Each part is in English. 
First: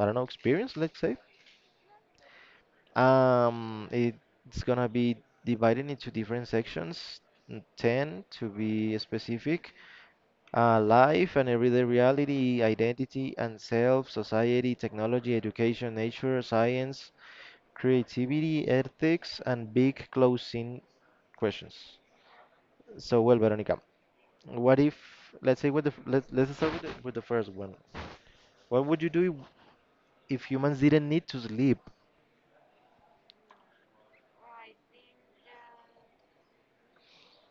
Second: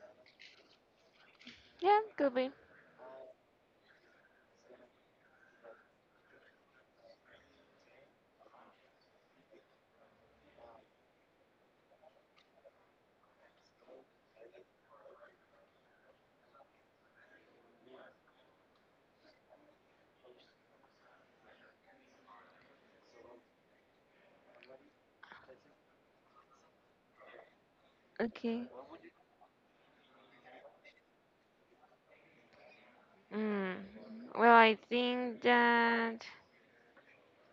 I don't know, experience, let's say. Yeah, could be. It's gonna be divided into different sections, ten to be specific. Life and everyday reality, identity and self, society, technology, education, nature, science, creativity, ethics, and big closing questions. So, well, Veronica, what if, let's say, let's start with the first one. Okay. What would you do if humans didn't need to sleep? Mm. Well, I think that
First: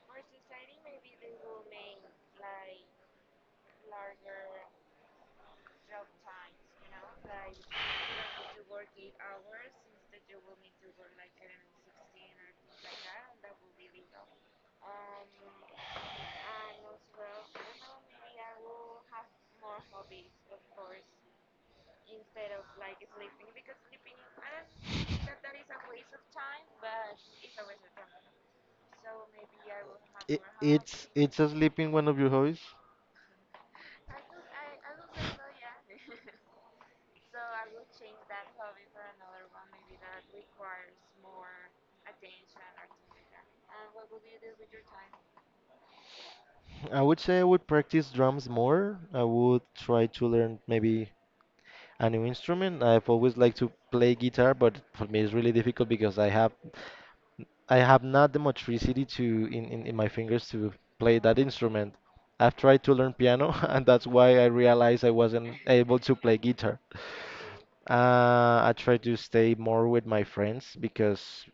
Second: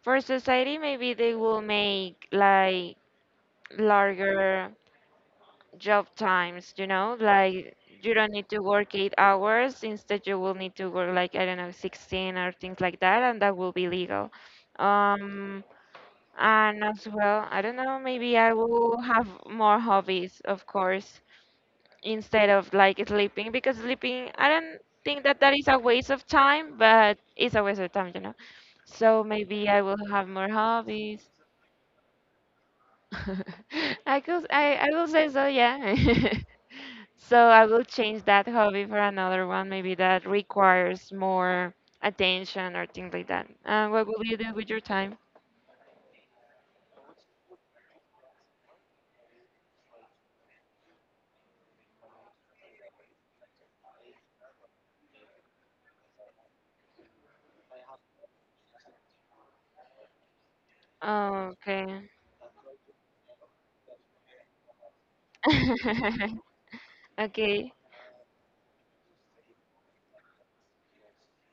for society, maybe they will make like larger job times, you know, like you don't need to work 8 hours. Instead, you will need to work like, I don't know, 16 or things like that, and that will be legal. Um, and as well, I don't know, maybe I will have more hobbies, of course. Instead of like sleeping, because sleeping I don't think that that is a waste of time, but it's a waste of time. So maybe I will have I more hobbies. it's a sleeping one of your hobbies? I could, I will say so, yeah. So I will change that hobby for another one, maybe that requires more attention or things like that. What will you do with your time? I would say I would practice drums more. I would try to learn maybe a new instrument. I've always liked to play guitar, but for me it's really difficult because I have not the motricity to in my fingers to play that Oh, instrument. okay. I've tried to learn piano, and that's why I realized I wasn't able to play guitar. Okay. I try to stay more with my friends because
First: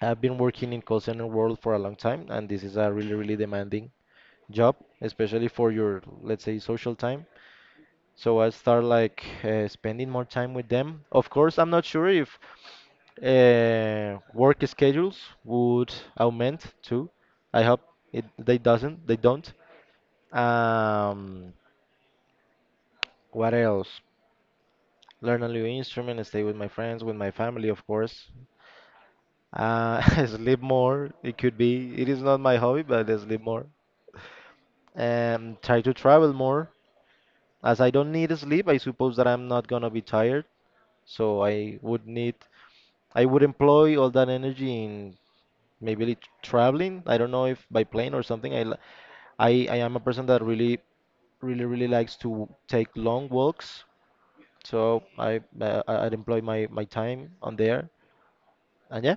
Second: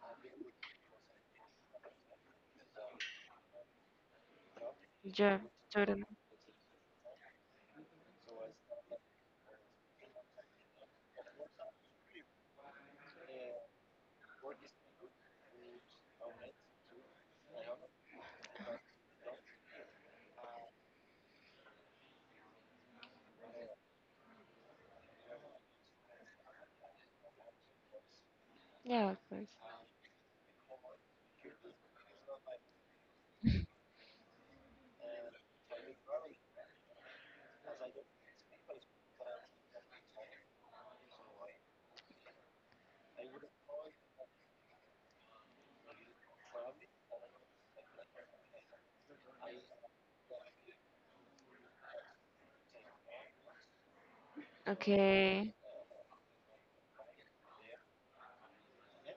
I've been working in call center world for a long time, and this is a really, really demanding job, Job. especially for your, Jordan. let's say, social time. So I start like spending more time with them. Of course, I'm not sure if work schedules would augment too. I hope it they doesn't. They don't. Um, what else? Learn a new instrument, stay with my friends, with my family, of course. Yeah, of course. Uh, sleep more. It could be. It is not my hobby, but I sleep more. Try to travel more. As I don't need sleep, I suppose that I'm not gonna be tired. So I would employ all that energy in maybe traveling. I don't know if by plane or something. I am a person that really really likes to take long walks. So Okay. I'd employ my time on there. And yeah,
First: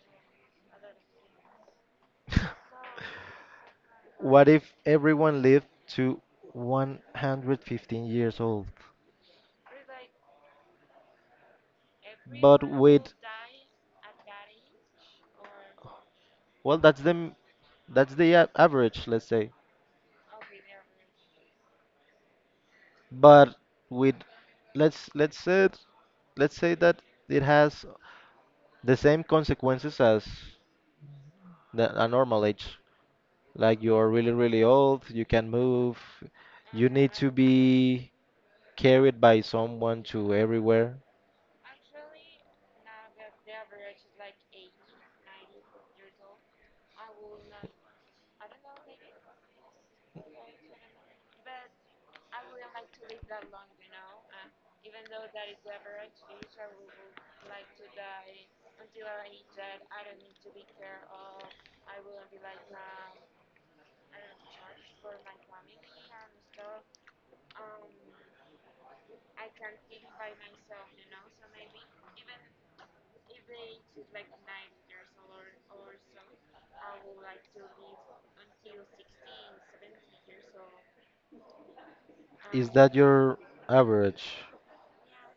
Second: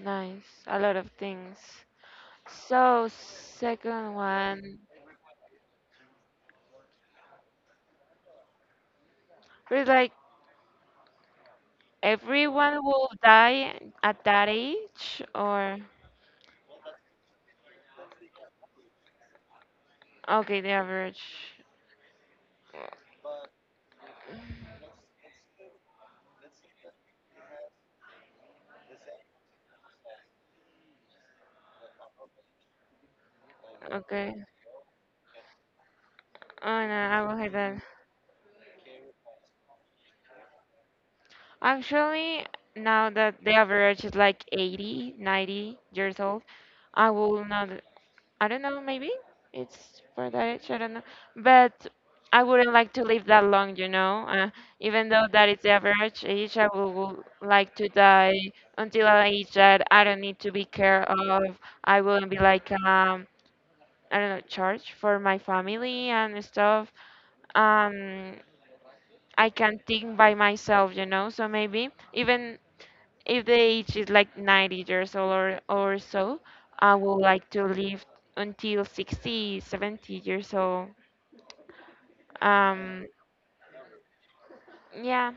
Nice. A lot of things. So, second what if one. everyone lived to 115 years old? But like, But everyone will with die at that age, or— Well, that's the average, let's say. Okay, the average. But with let's let's say let's say that it has the same consequences as a normal age. Like you're really, Okay. really old, you can move, Oh you no, need I to will hate that. be carried by someone to everywhere. Actually, now that the average is like 80, 90 years old, I will not I don't know, maybe it's for that age, I don't know. But I wouldn't like to live that long, you know. Even though that is the average age, I would like to die until an age that I don't need to be care of. I wouldn't be like I don't know, charged for my family and stuff. Um, I can think by myself, you know. So maybe even if the age is like 90 years old, or so, I would like to live until 60, 70 years old. Is that Um, your average? yeah,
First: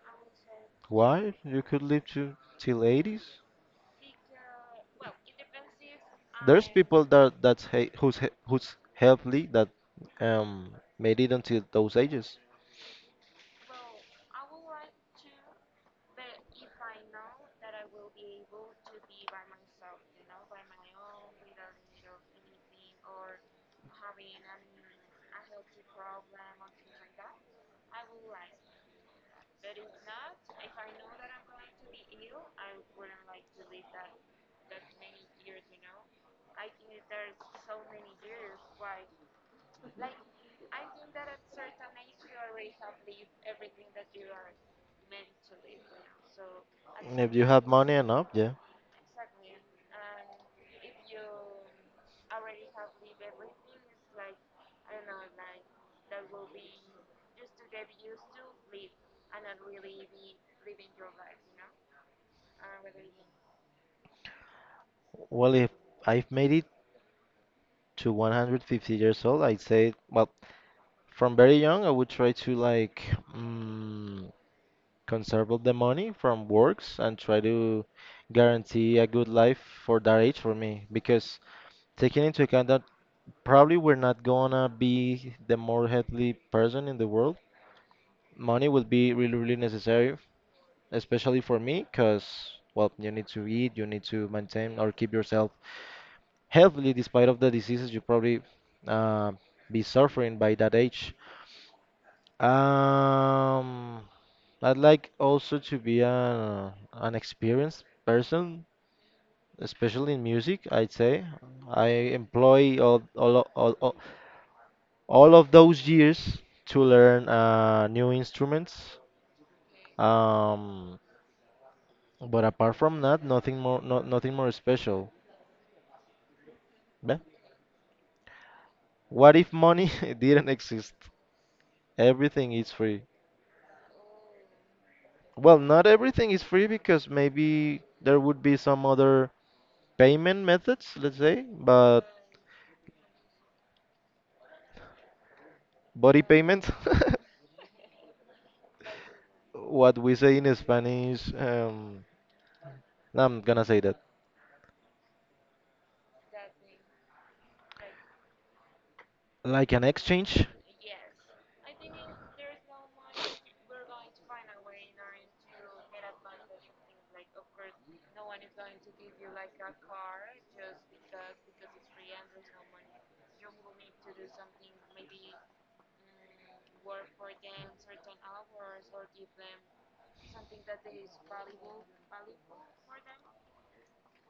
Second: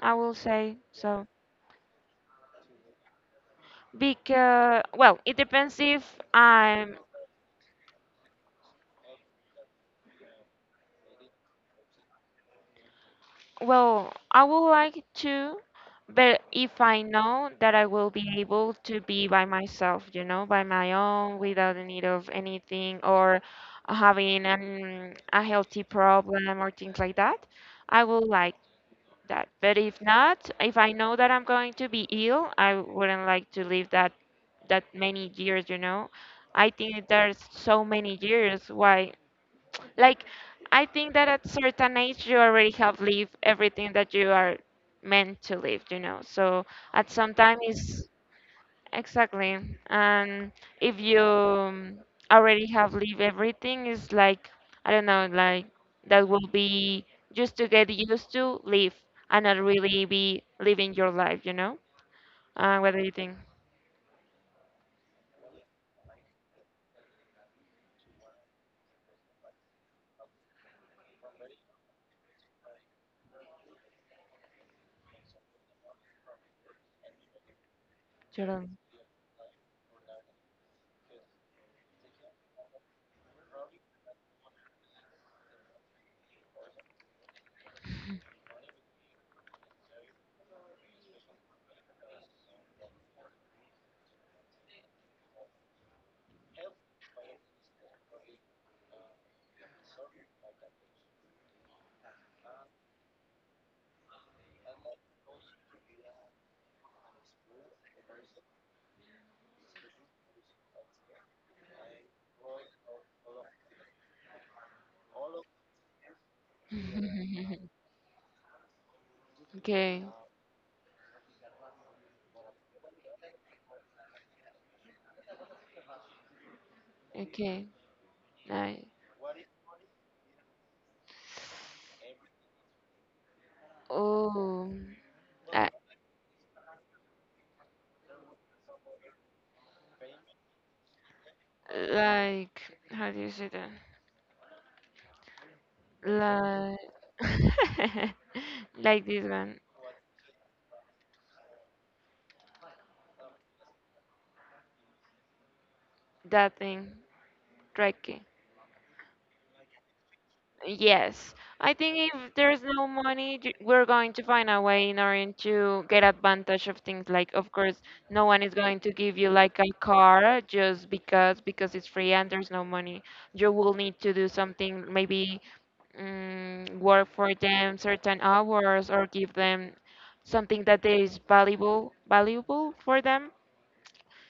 I will say so. Why? You could live to till 80s? Because, well, it depends if There's I'm, people that that's he, who's healthy that um made it until those ages. well, I would like to, but if I know that I will be able to be by myself, you know, by my own, without the need of anything or having a healthy problem or things like that. I would like that. But if not, if I know that I'm going to be ill, I wouldn't like to live that many years, you know. I think there's so many years why, like, I think that at certain age you already have lived everything that you are meant to live, you know. So at If some you time have money it's— enough, yeah. Exactly. And if you already have leave everything, it's like, I don't know, like that will be just to get used to live and not really be living your life, you know? What do you think, Well, if I've made it to 150 years old, I'd say, well, from very young, I would try to like mm, conserve all the money from works and try to Jerome? guarantee a good life for that age for me. Because taking into account that probably we're not gonna be the more healthy person in the world, money will be really, really necessary, especially for me, because well, you need to eat, you need to maintain or keep yourself healthy despite of the diseases you probably uh, be suffering by that age. Um, I'd like also to be an experienced person, especially in music, I'd say. I employ all, o- all, all of those years to learn new instruments. Okay, Um, but apart from that, nothing more, no, nothing more special. Meh. okay, nice. What if money didn't exist? Everything is free. Oh, Well, I, not everything is free because maybe there would be some other payment methods, let's say, but like, how do you say that? body payment. Like, like this one, What we say in Spanish. No, I'm gonna say that that thing, tricky. like an exchange. Yes, I think if there's no money, we're going to find a way in order to get advantage of things. Like, of course, no one is going to give you like a car just because it's free and there's no money. You will need to do something, maybe work for them certain hours, or give them something that is valuable for them.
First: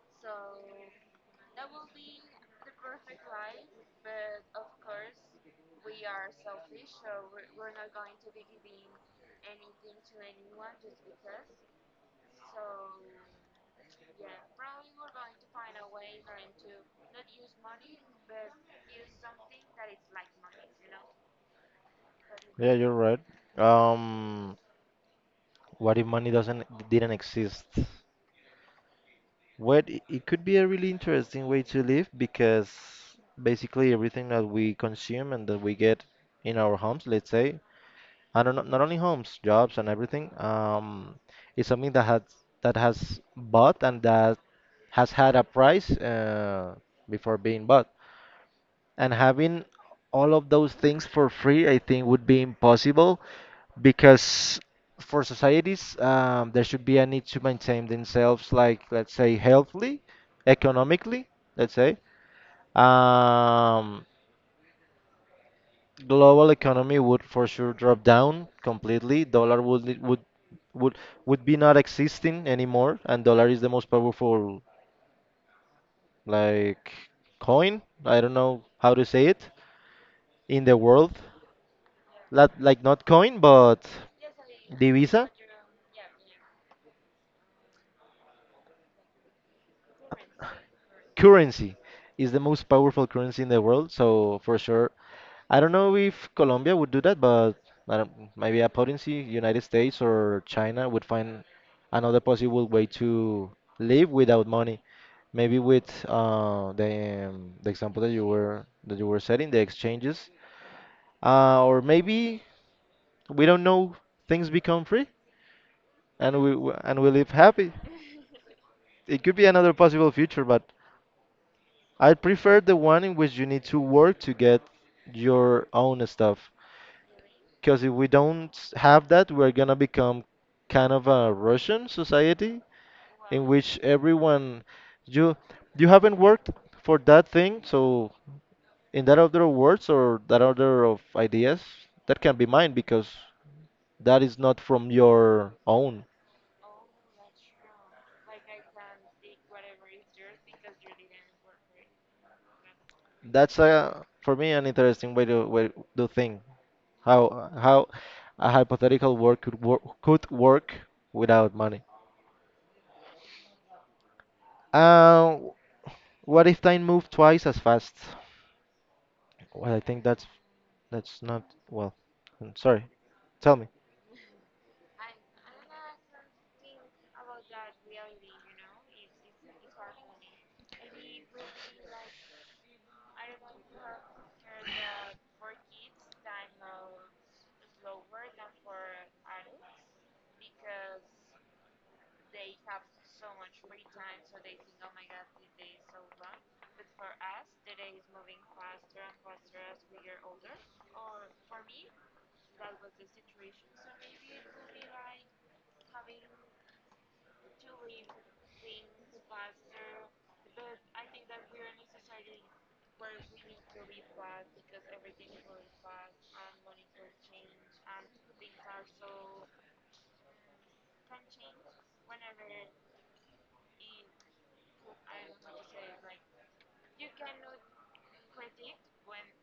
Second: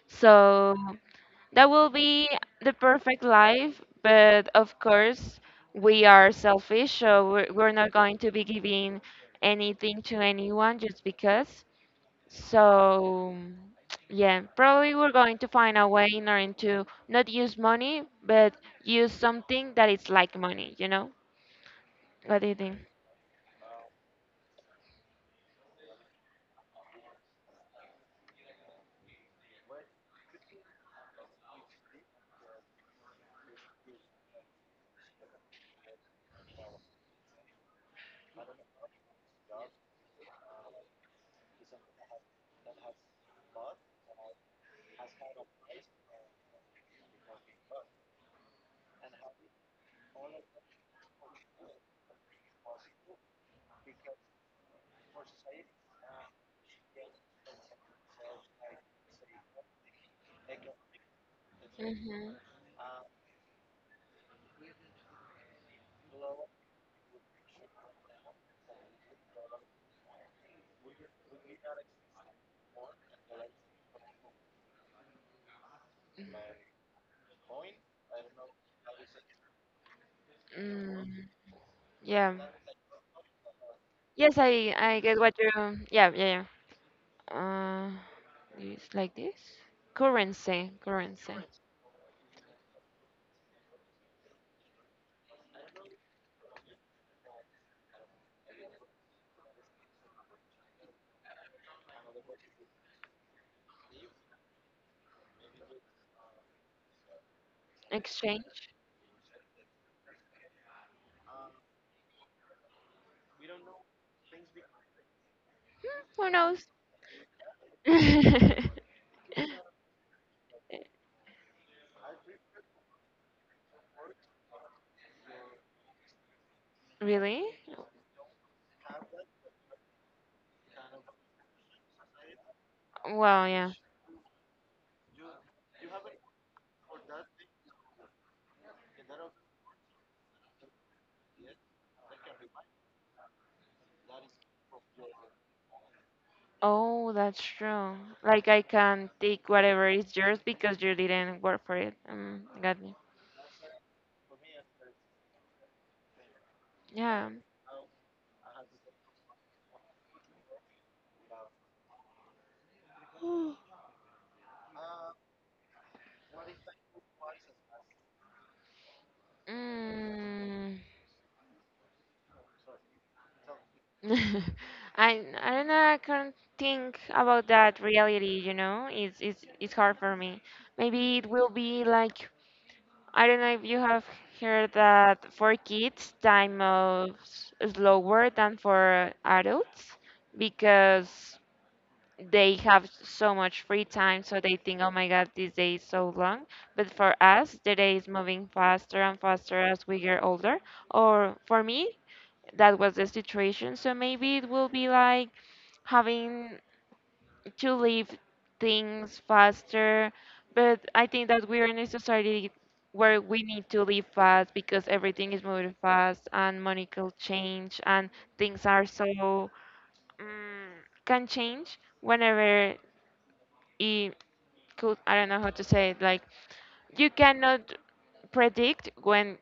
So that will be the perfect life, but of course, we are selfish, so we're not going to be giving anything to anyone just because. So, yeah, probably we're going to find a way in order to not use money, but use something that is like money, you know? What do you Yeah, think? you're right. Um, what if money doesn't didn't exist? What It could be a really interesting way to live because basically everything that we consume and that we get in our homes, let's say, and not only homes, jobs and everything, is something that has bought and that has had a price before being bought, and having all of those things for free I think would be impossible because for societies, there should be a need to maintain themselves like, let's say, healthily, economically, let's say. Hmm. um, Global economy would for sure drop down completely. Dollar would would would be not existing anymore, and dollar is the most powerful, like, coin, I don't know how to say it, in the world. Mm, yeah. Not coin, but Yes, I the I get Visa, what you. Yeah, yeah, yeah. It's like this? Currency, currency. currency is the most powerful currency in the world. So for sure, I don't know if Colombia would do that, but I don't- maybe a potency, United States or China would find another possible way to live without money. Maybe with the example Exchange? that you were setting, the exchanges, or maybe we don't know, things become free, Hmm, who and knows? We live happy. It could be another possible future, but I prefer the one in which you need to work to get your own stuff. Really? Because if we don't have that, we're gonna become kind of a Russian society in Well, yeah. which everyone, you you haven't worked for that thing, so in that order of words or that order of ideas, that can be mine because that is not from your own. Oh, that's true. Like, I can take whatever is yours because you didn't work for it. Got me. That's, a for me, an interesting way to way to think. Yeah. How a hypothetical world could work without money? Uh, what if time moved twice as fast? Well, I think Mm. that's not well. I'm sorry. Tell me. I I don't know. I can't think about that reality. You know, it's hard for me. Maybe it will be like, I don't know if you have heard that for kids, time moves slower than for adults, because they have so much free time, so they think, oh my God, this day is so long. But for us, the day is moving faster and faster as we get older. Or for me, that was the situation. So maybe it will be like having to leave things faster, but I think that we are in a society where we need to live fast, because everything is moving fast and money can change, and things are so, um, can change whenever it could. I don't know how to say it, like, you cannot predict when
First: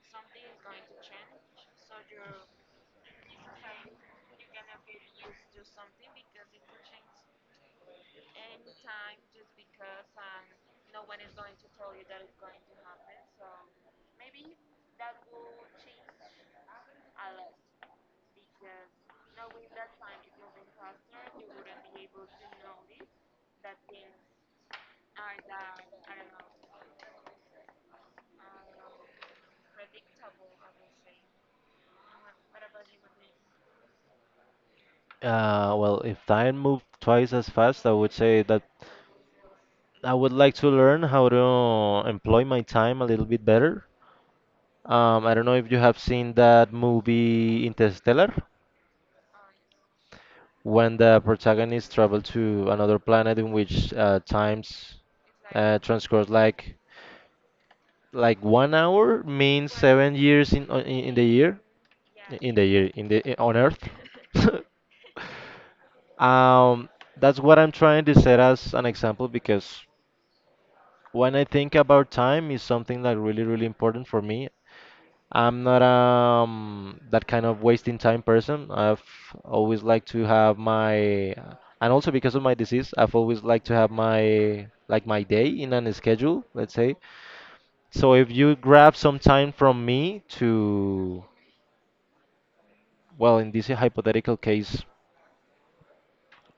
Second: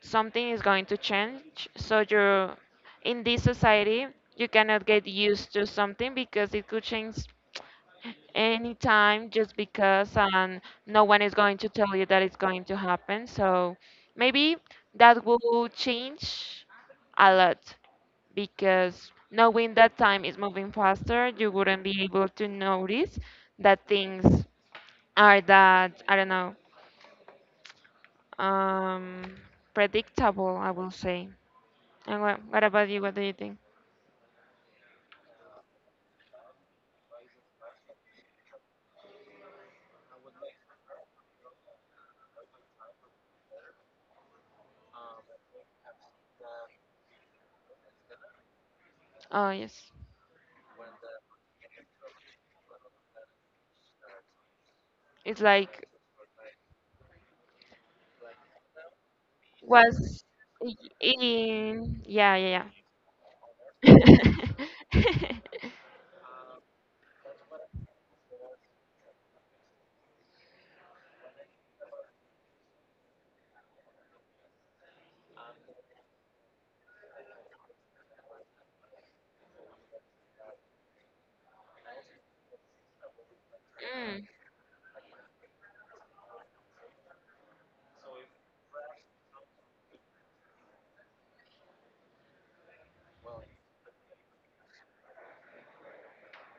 something is going to change. So you're in this society, you cannot get used to something because it could change anytime, just because, no one is going to tell you that it's going to happen. So maybe that will change a lot, because knowing that time is moving faster, you wouldn't be able to notice that things are that, I don't know, um, predictable, I will say. And what about you? What do you think? If time moved twice as fast, I would say that I would like to learn how to employ my time a little bit better. I don't know if you have seen that movie Interstellar, Oh, yes. when the protagonists travel to another planet in which times It's like, transcourse like 1 hour means seven was, years in on- in, in the year in, yeah, yeah, in yeah. the year, on Earth. um, that's what I'm trying to set as an example, because when I think about time, is something that really really important for me. I'm not that kind of wasting time person. I've always liked to have my And also because of my disease, I've always liked to have Mm, my day in a schedule, let's say. So if you grab some time from me to, well, in this hypothetical case,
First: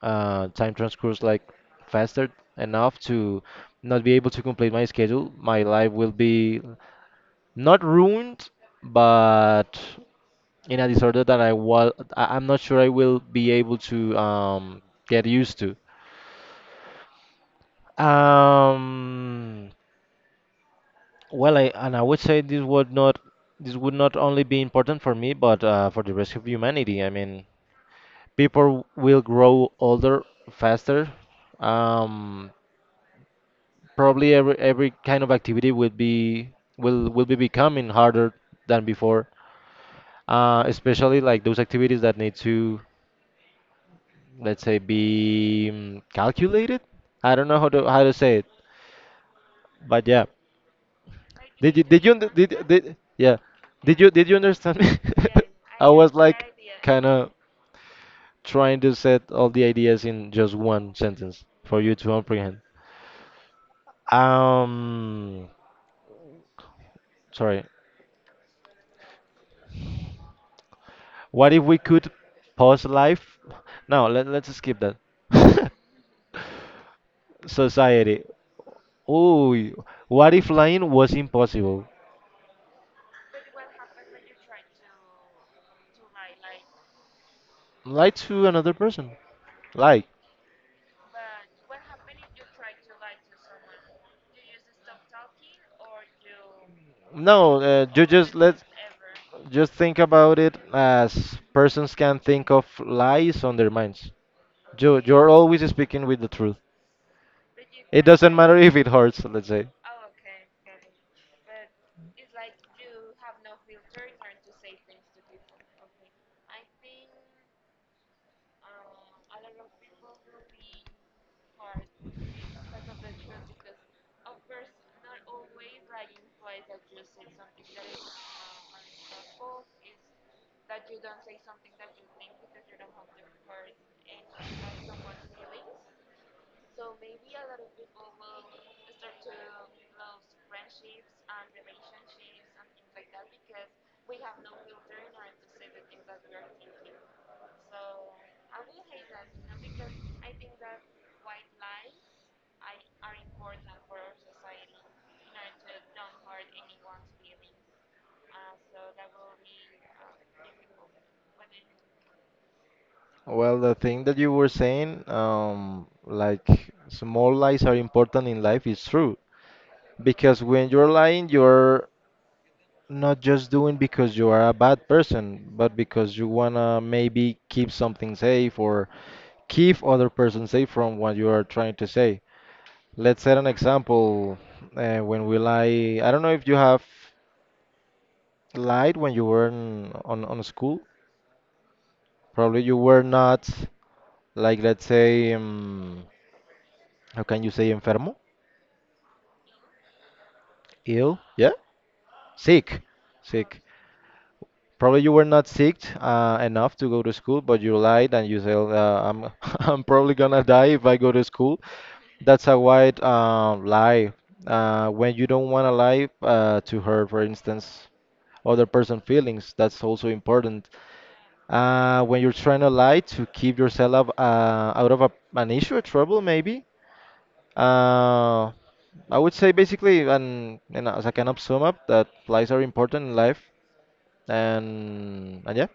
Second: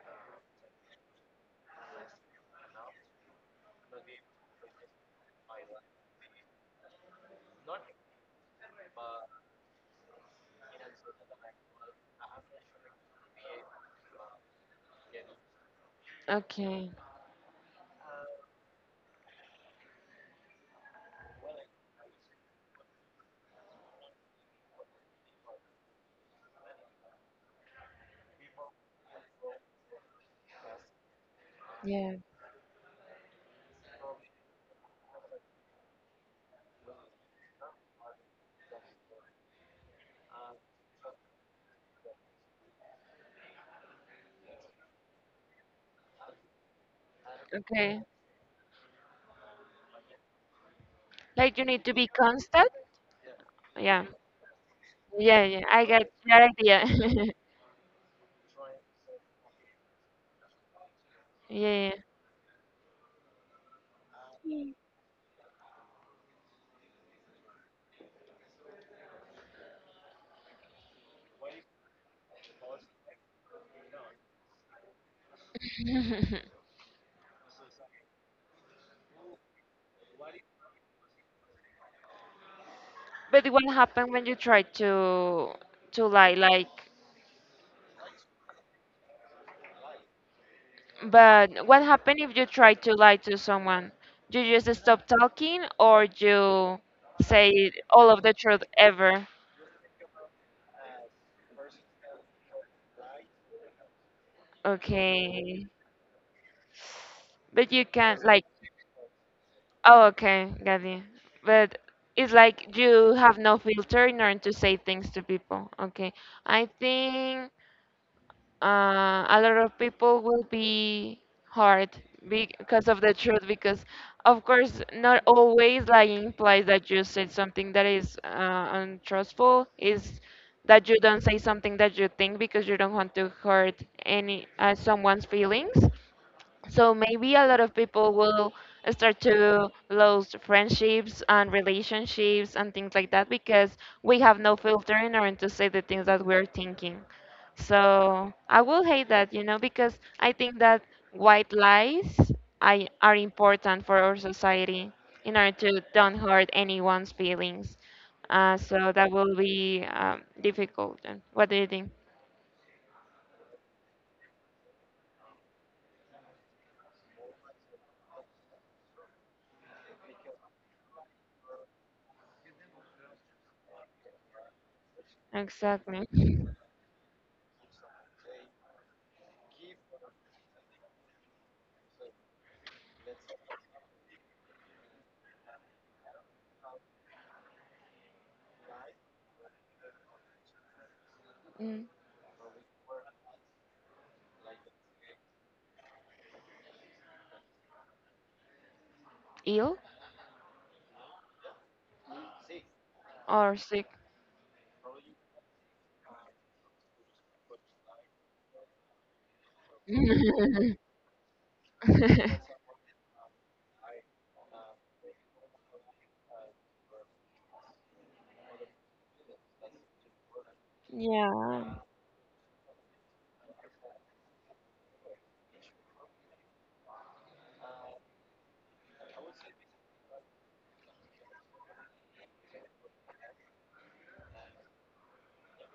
time transcurs like faster enough to not be able to complete my schedule, my life will be not ruined, but in a disorder that am not sure I will be able to get used to. okay. Um, I would say this would not, this would not only be important for me, but for the rest of humanity. I mean, people will grow older faster. Yeah. Um, Probably every kind of activity would be will be becoming harder than before. Especially like those activities that need to, let's say, be calculated. I don't know how Okay. to say it, but yeah. Like you Did you need to did be you under- did constant. did yeah? Did Yeah. you did you understand me? Yeah. Yeah. I I get was that like idea. kind of trying to set all the ideas in just one sentence for you Yeah. to comprehend. Um, sorry. What if we could pause life? No, let's skip that. Yeah. Society. Oh, what if lying was impossible? But what happened when you try to lie? Like, Lie to another person. Lie. but what happened if you try to lie to someone? You just stop talking, or you say No, you all of the just let truth ever? just think about it as persons can think of lies on their minds. You're always Okay. speaking with the truth. But you It can doesn't like— matter if it hurts, let's say. Oh, okay, got you. But it's like you have no filter in order to say things to people. Okay, I think a lot of people will be hard because of the truth. Because of course, not always lying implies that you said something that is untruthful. Is that you don't say something that you think because you don't want to hurt any someone's feelings. So maybe a lot of people will start to lose friendships and relationships and things like that, because we have no filter in order to say the things that we're thinking. So I will hate that, you know, because I think that white lies are important for our society in order to don't hurt anyone's feelings. So that will be difficult. And what do you think? Well, the thing that you were saying, like small lies are important in life, is true. Because when you're lying, you're not just doing because you are a bad person, but Exactly. because you wanna maybe keep something safe or keep other person safe from what you are trying to say. Let's set an example when we lie. I don't know if you have lied when you were on school. Mm. Probably you were not like, let's say, how can you say enfermo? Ill Ill? Yeah, sick, or sick. sick? Probably you were not sick enough to go to school, but you lied and you said I'm I'm probably gonna die if I go to school. That's a white lie. When you don't want to lie to hurt, for instance, other person' feelings, that's also important. Yeah, When you're trying to lie to keep yourself out of an issue or trouble, maybe. Uh, I would say basically, and as I kind of sum up, that lies are important in life. And yeah.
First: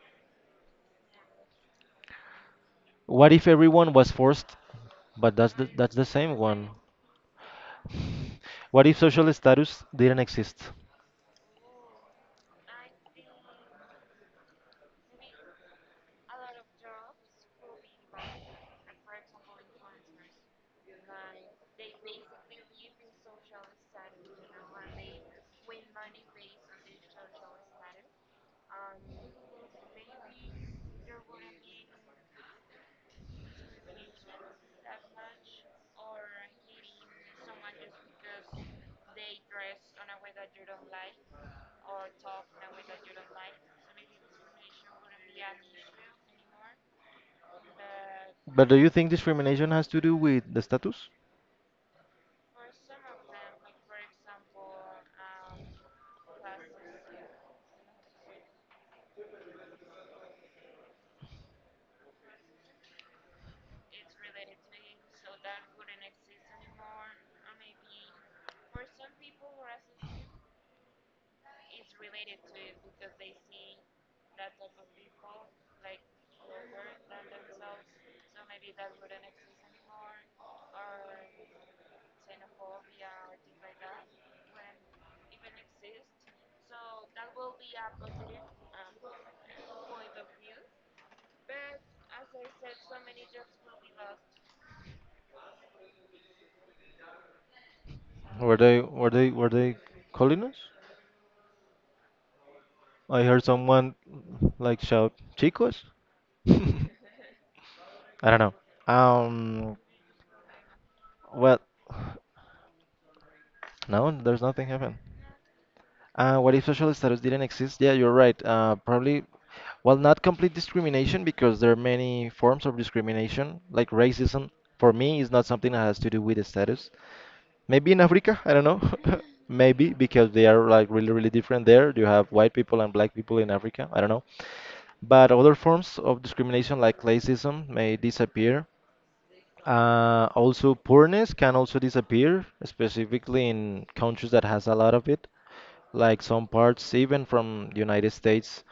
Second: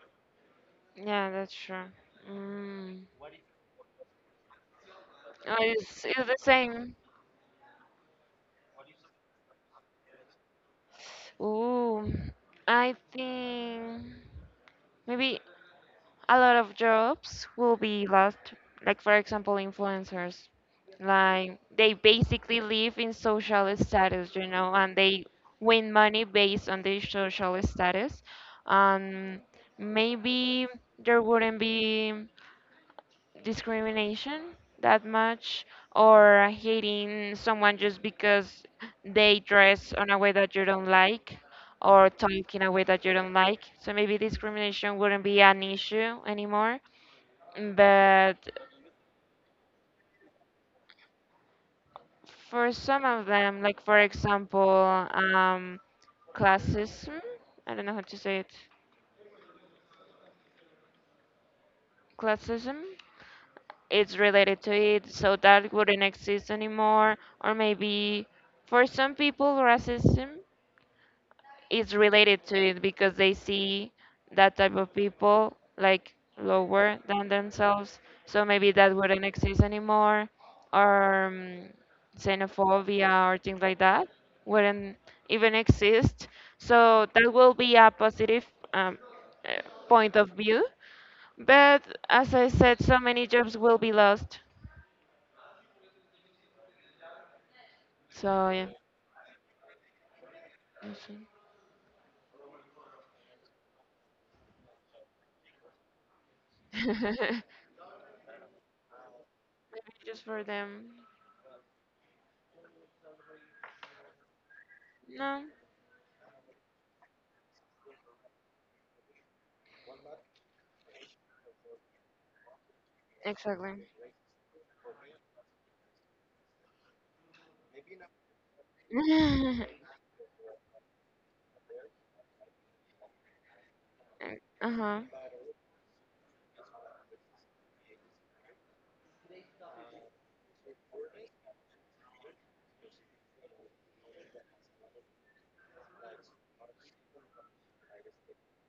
yeah, that's true. Mm. What if everyone was forced? But that's Oh, that's the it's same the one. same. What if social status didn't exist? Ooh, I think maybe a lot of jobs will be lost. Like, for example, influencers. Like, they basically live in social status, you know, and they win money based on their social status. Um, Maybe there wouldn't be discrimination that much, or hating someone just because they dress on a way that you don't like, or talk in a way that you don't like. So maybe discrimination wouldn't be an issue anymore. But But do you think discrimination has to do with the status? for some of them, like, for example, um, classism, I don't know how to say it, classism, it's related to it, so that wouldn't exist anymore. Or maybe for some people, racism is related to it, because they see that type of people like lower than themselves. So maybe that wouldn't exist anymore, or xenophobia or things like that wouldn't even exist. So that will be a positive, um, uh, point of view. But as I said, so many jobs will be lost. So Were yeah, they were they were they calling us? also. I heard someone like shout, "Chicos." I Maybe don't know. Um. just for them. Well, no, there's nothing happened. No, What if social status didn't exist? Yeah, you're right. Probably. Well, not complete discrimination because there are many forms of discrimination, like exactly. racism. For me, is not something that has to do with the status. Maybe in Africa, I don't know. Maybe because they are like really, really different there. You have white people and black people in Africa. I don't know. Uh-huh. But other forms of discrimination like classism may disappear. Also, poorness can also disappear, specifically in countries that has a lot of it. Like some parts, even from United States,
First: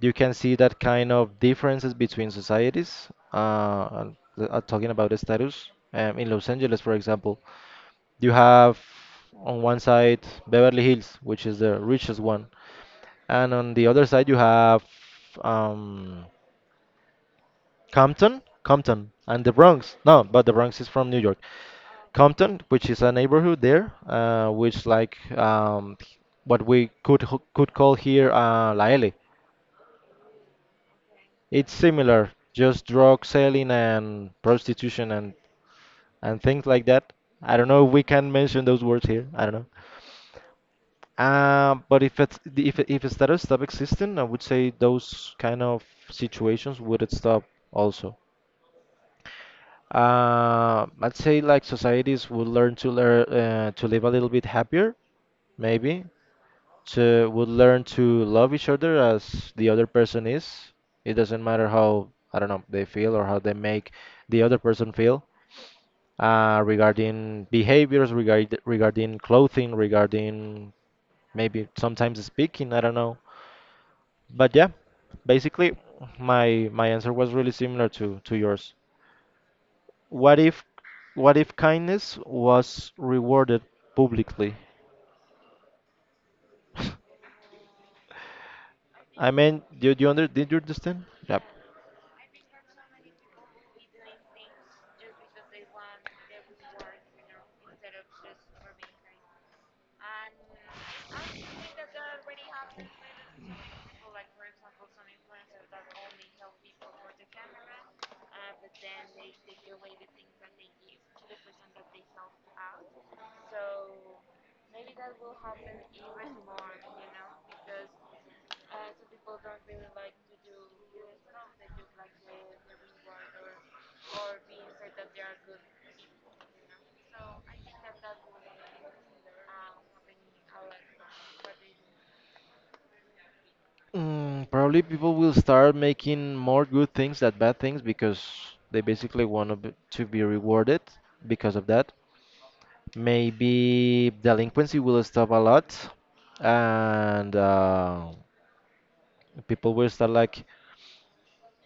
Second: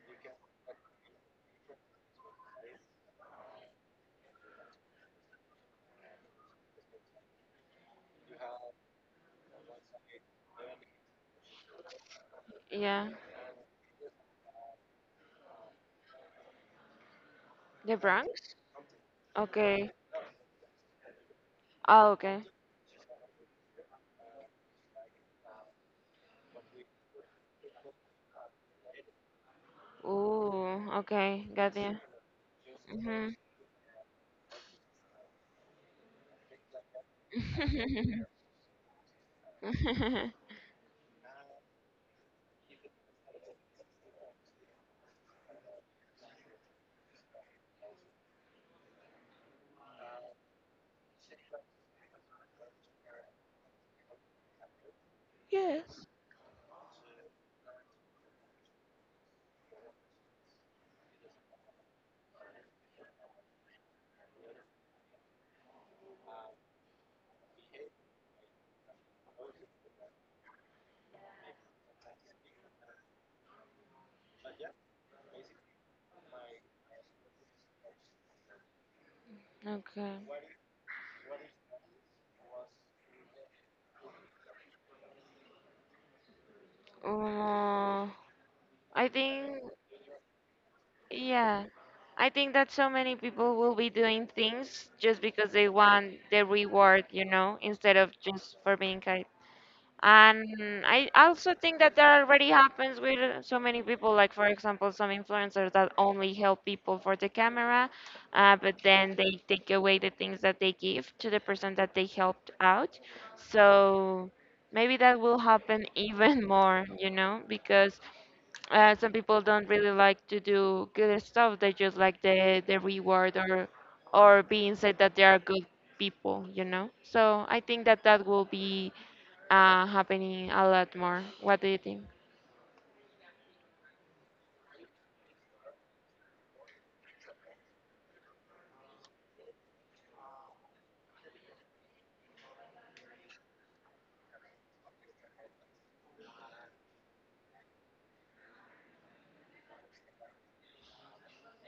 you can see that kind of differences between societies. Talking about the status, in Los Angeles, for example. You have on one side Beverly Hills, which is the richest one, Yeah. and on the other side you have um, The Compton, Bronx? Compton, and the Okay. Bronx. No, but the Bronx is from New York. Oh, okay. Compton, which is a neighborhood there, which like what we could call here La L. Ooh, okay. It's Got you. similar, just drug Mm-hmm. selling and prostitution and things like that. I don't know if we can mention those words here. I don't know. But if it started stop existing, I would say those kind of situations would stop also. I'd say like societies would learn to live a little bit happier, Yes. maybe. To would learn to love each other as the other person is. It doesn't matter how I don't know they feel or how they make the other person feel. Regarding behaviors, regarding clothing, regarding maybe sometimes speaking, I don't know. But yeah, basically my answer was really similar to yours. Okay. What if what if kindness was rewarded publicly? Uh, I I think, mean, do, you under did you understand? Yeah. yeah. I think that so many people will be doing things just because they want the reward, you know, instead of just for being. And I also think that that already happens with so many people, like, for example, some influencers that only help people for the camera, but then they take away the things that they give to the person that they helped out. So maybe that will happen even more, you know, because some people don't really like to do good stuff. They just like the reward, or being said that they are good people, you know. So I think that that will be happening a lot more. What do you think? Mm, probably people will start making more good things than bad things because they basically want to be rewarded because of that. Maybe delinquency will stop a lot, and people will start like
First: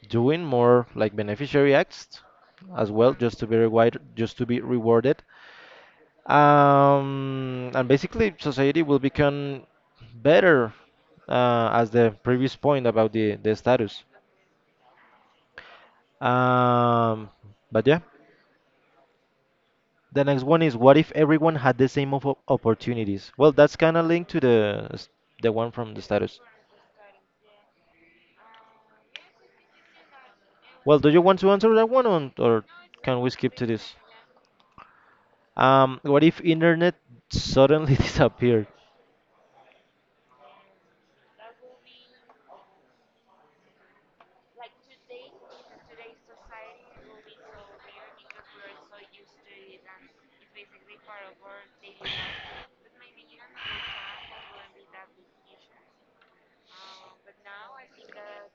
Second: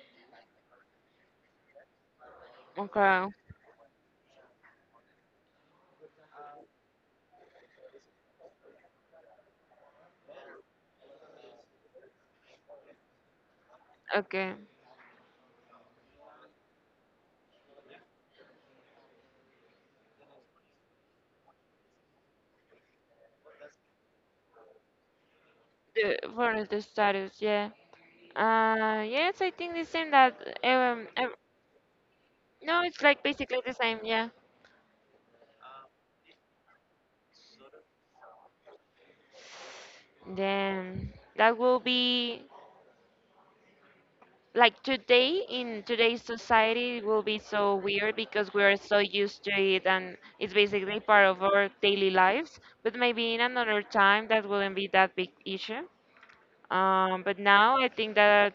doing more like beneficiary acts as well Okay, just to be rewarded and basically society will become better as the previous point about the status okay. um, but yeah, the next one is what if everyone had the same opportunities. Well, that's kind of linked to the one from the status. For the status, yeah. Yes, I think the same that Well, um, do you ev- want to answer that one or no, it's can like we skip basically to the this, same, yeah. What if internet suddenly disappeared? Then that will be like today, in today's society it will be so weird, because we are so used to it and it's basically part of our daily lives. But maybe in another time that wouldn't be that big issue. But now I think that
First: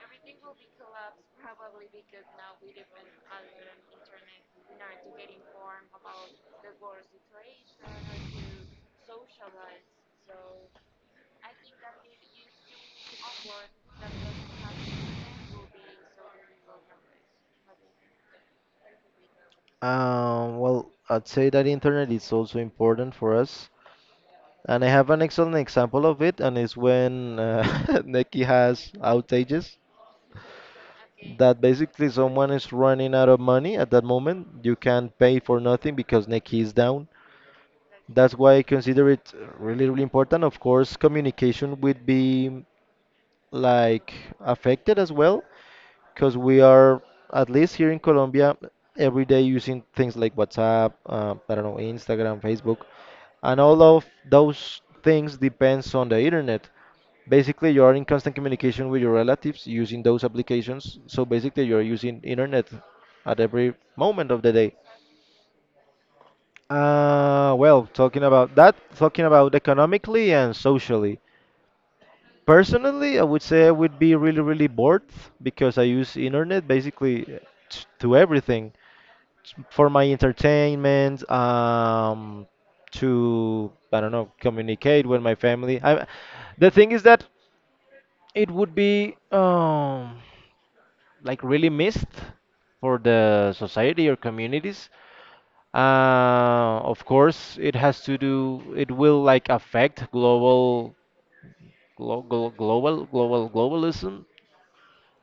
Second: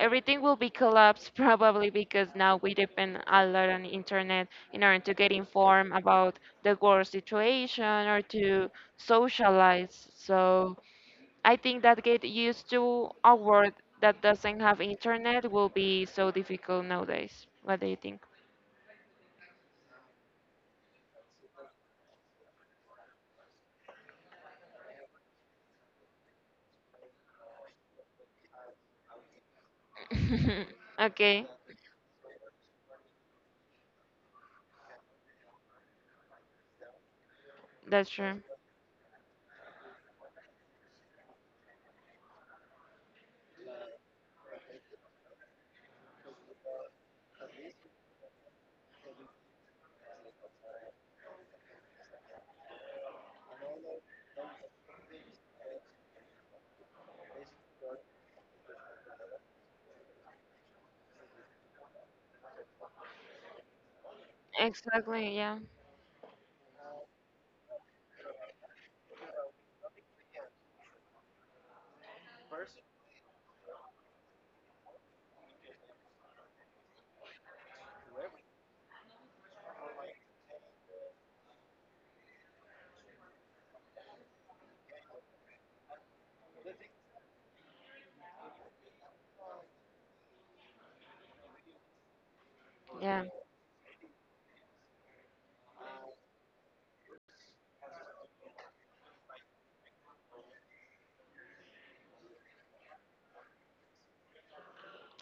everything will be collapsed probably, because now we depend a lot on internet in order to get informed about the world situation, or to socialize. So I think that get used to a world that doesn't have internet will be so difficult nowadays. What do you think? Well, I'd say that internet is also important for us, and I have an excellent example of it, and it's when Neki has outages. Okay. That basically someone is running out of money at that moment. You can't pay for nothing because Neki is down. That's That's true. why I consider it really, really important. Of course, communication would be like affected as well, because we are, at least here in Colombia, every day using things like WhatsApp, I don't know, Instagram, Facebook, and all of those things depends on the internet. Basically, you are in constant communication with your relatives using those applications, so basically you're using internet at every moment of the day. Exactly, yeah. Well, talking about that, talking about economically and socially, personally I would say I would be really, really bored because I use internet basically to everything, for my entertainment, to I don't know, communicate with my family. I, the thing is that it would be like really missed for Yeah. the society or communities. Of course, it has to do. It will like affect global, globalism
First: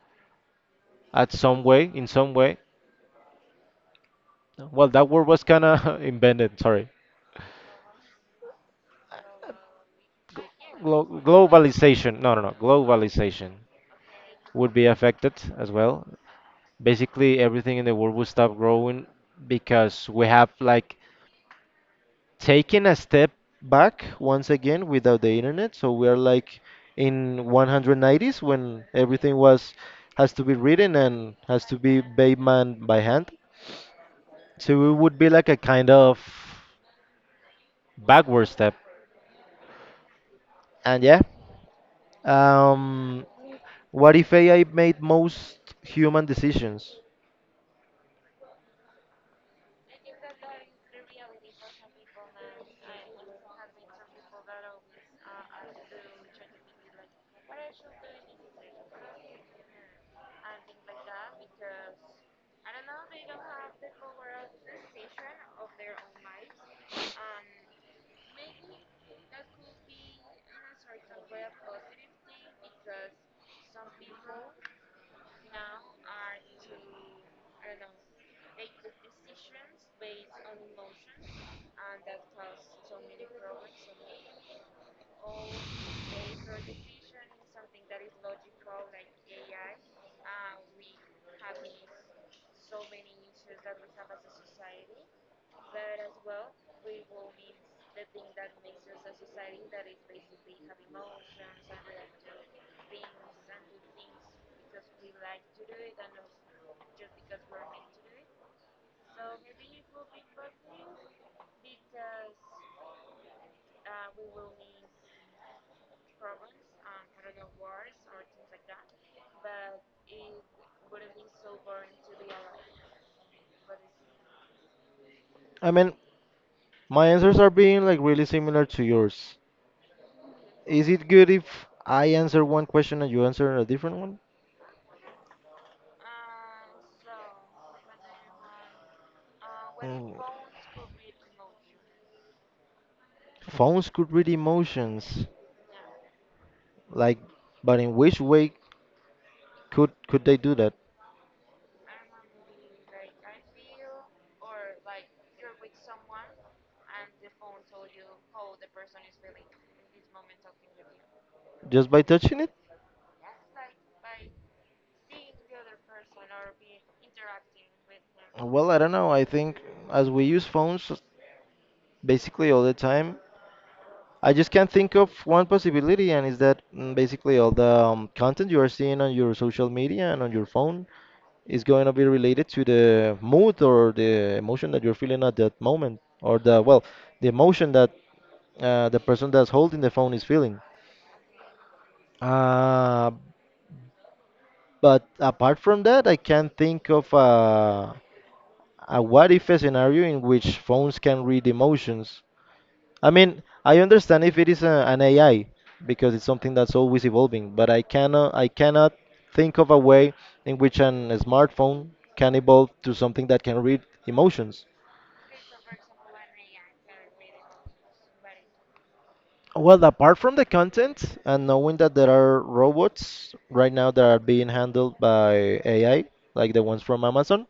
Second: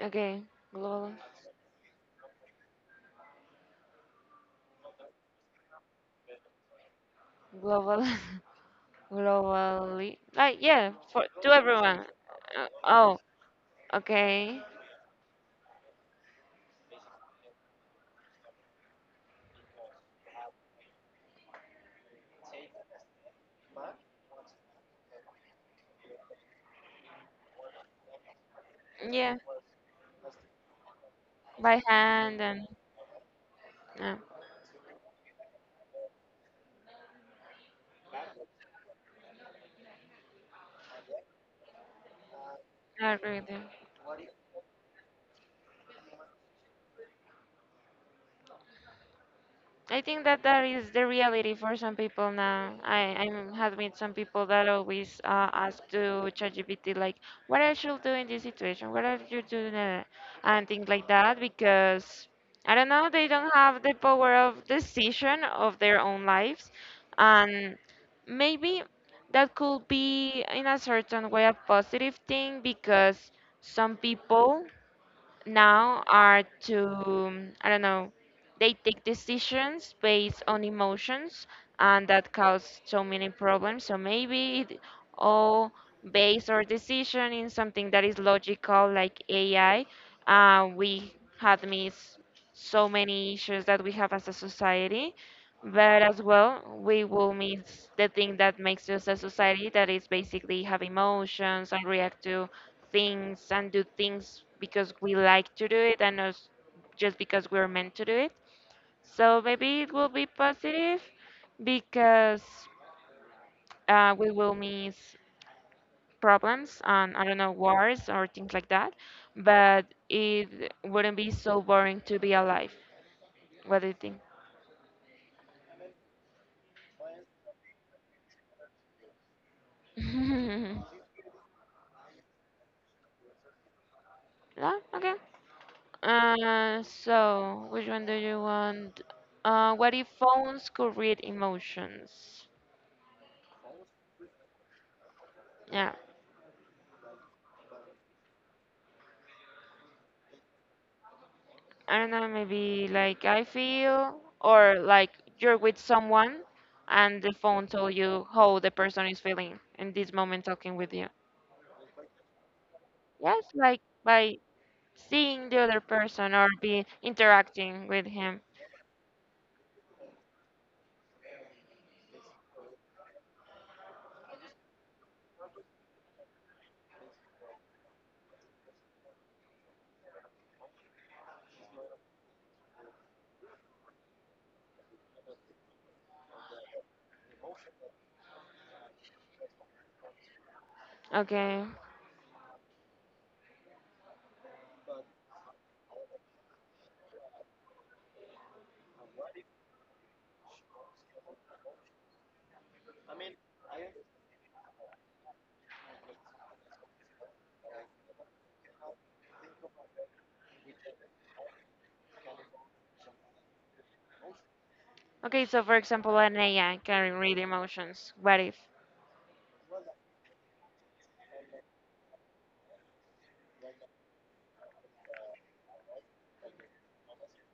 Okay. Global. at some way, in some way. Well, that word was kind of invented. Sorry, Global. Globally, like, yeah, for to everyone. globalization. No, no, no, Oh. globalization Okay. would be affected as well. Basically, everything in the world would stop growing because we have like taken a step back once again without the internet. So we are like in 190s when Yeah, everything was has to be written and has to by be hand, made and man by hand. no, So it would be like a kind of backward step. And yeah, I um, agree. what if AI made most human decisions? I think that that is the reality for some people now. I have met some people that always ask to ChatGPT like, what I should do in this situation? What are you doing?" that? And things like that, because I don't know, they don't have the power of decision of their own lives, and maybe that could be in a certain way a positive thing, because some people now are to, I don't know, they take decisions based on emotions, and that causes so many problems. So maybe it all base our decision in something that is logical, like AI. We have missed so many issues that we have as a society, but as well, we will miss the thing that makes us a society, that is basically have emotions and react to things and do things because we like to do it, and not just because we're meant to do it. So maybe it will be positive because, we will miss problems and I don't know, wars or things like that, but it wouldn't be so boring to be alive. What do you think? I mean, my answers are being like really similar to yours. Is it good if I answer one question and you answer a different one? Yeah. Okay. So which one do you want? What if Mm. phones could read emotions? Phones could read emotions, Yeah. like, but in which way could they do that? I don't know, maybe like I feel, or like, you're with someone and the phone told you how the person is feeling in this moment talking with you. Just by touching it? Yes, like by seeing the other person or be interacting with him. Well, I don't know. I think as we use phones basically all the time, I just can't think of one possibility, and is that mm, basically all the content you are seeing on your social media and on your phone is going to be related to the mood or the emotion that you're feeling at that moment, or the, well, the emotion that the person that's holding the phone is feeling. Okay. Uh, but apart from that, I can't think of a what if a scenario in which phones can read emotions. I mean, I understand if it is an AI because it's something that's always evolving, but I cannot think of a way in which a smartphone can evolve to something that can read emotions. Okay, so for example, an AI can read emotions. What if? Well, apart from the content and knowing that there are robots right now that are being handled by AI, like the ones from Amazon,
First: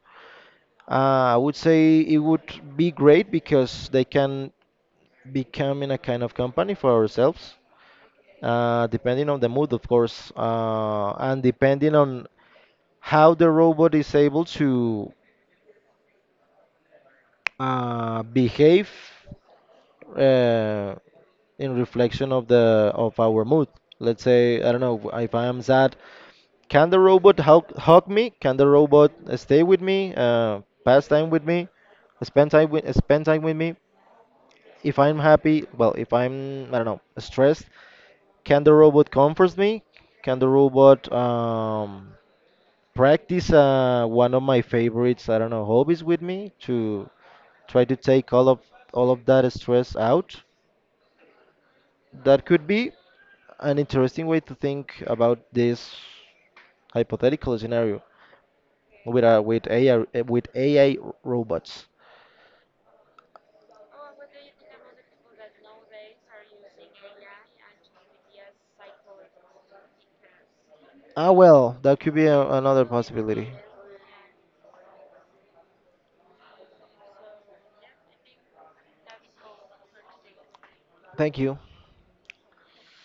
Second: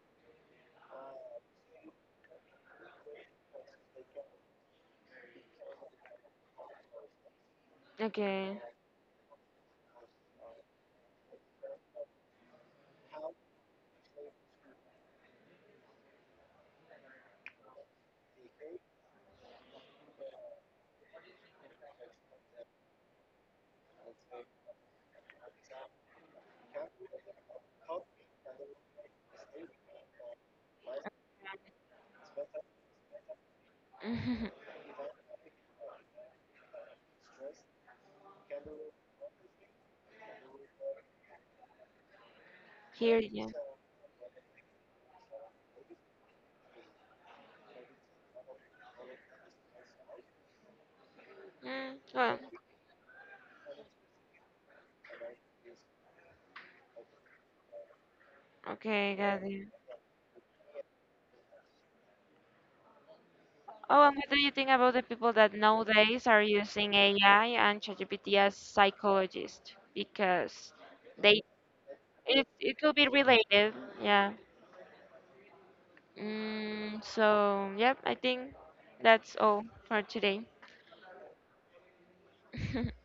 I would say it would be great because they can become in a kind of company for ourselves, Okay. Depending on the mood, of course, and depending on how the robot is able to behave uh, in reflection of the of our mood. Let's say, I don't know, if I am sad. Can the robot hug me? Can the robot stay with me? Pass time with me? Spend time with me? If I'm happy, well, if I'm I don't know stressed, can the robot comfort me? Can the robot Here, yeah. practice one of my favorites? I don't know, hobbies with me to try to take all of that stress out. Mm, well, That could be an interesting way to think about this hypothetical scenario. okay, With got uh, it. with AI with AI robots. Oh, and what do you think about the people that nowadays are using AI and ChatGPT as psychologists? Because Ah, they well, that could be it it another could be possibility. related, yeah. Mm, so yep, I think that's all for today. Thank you.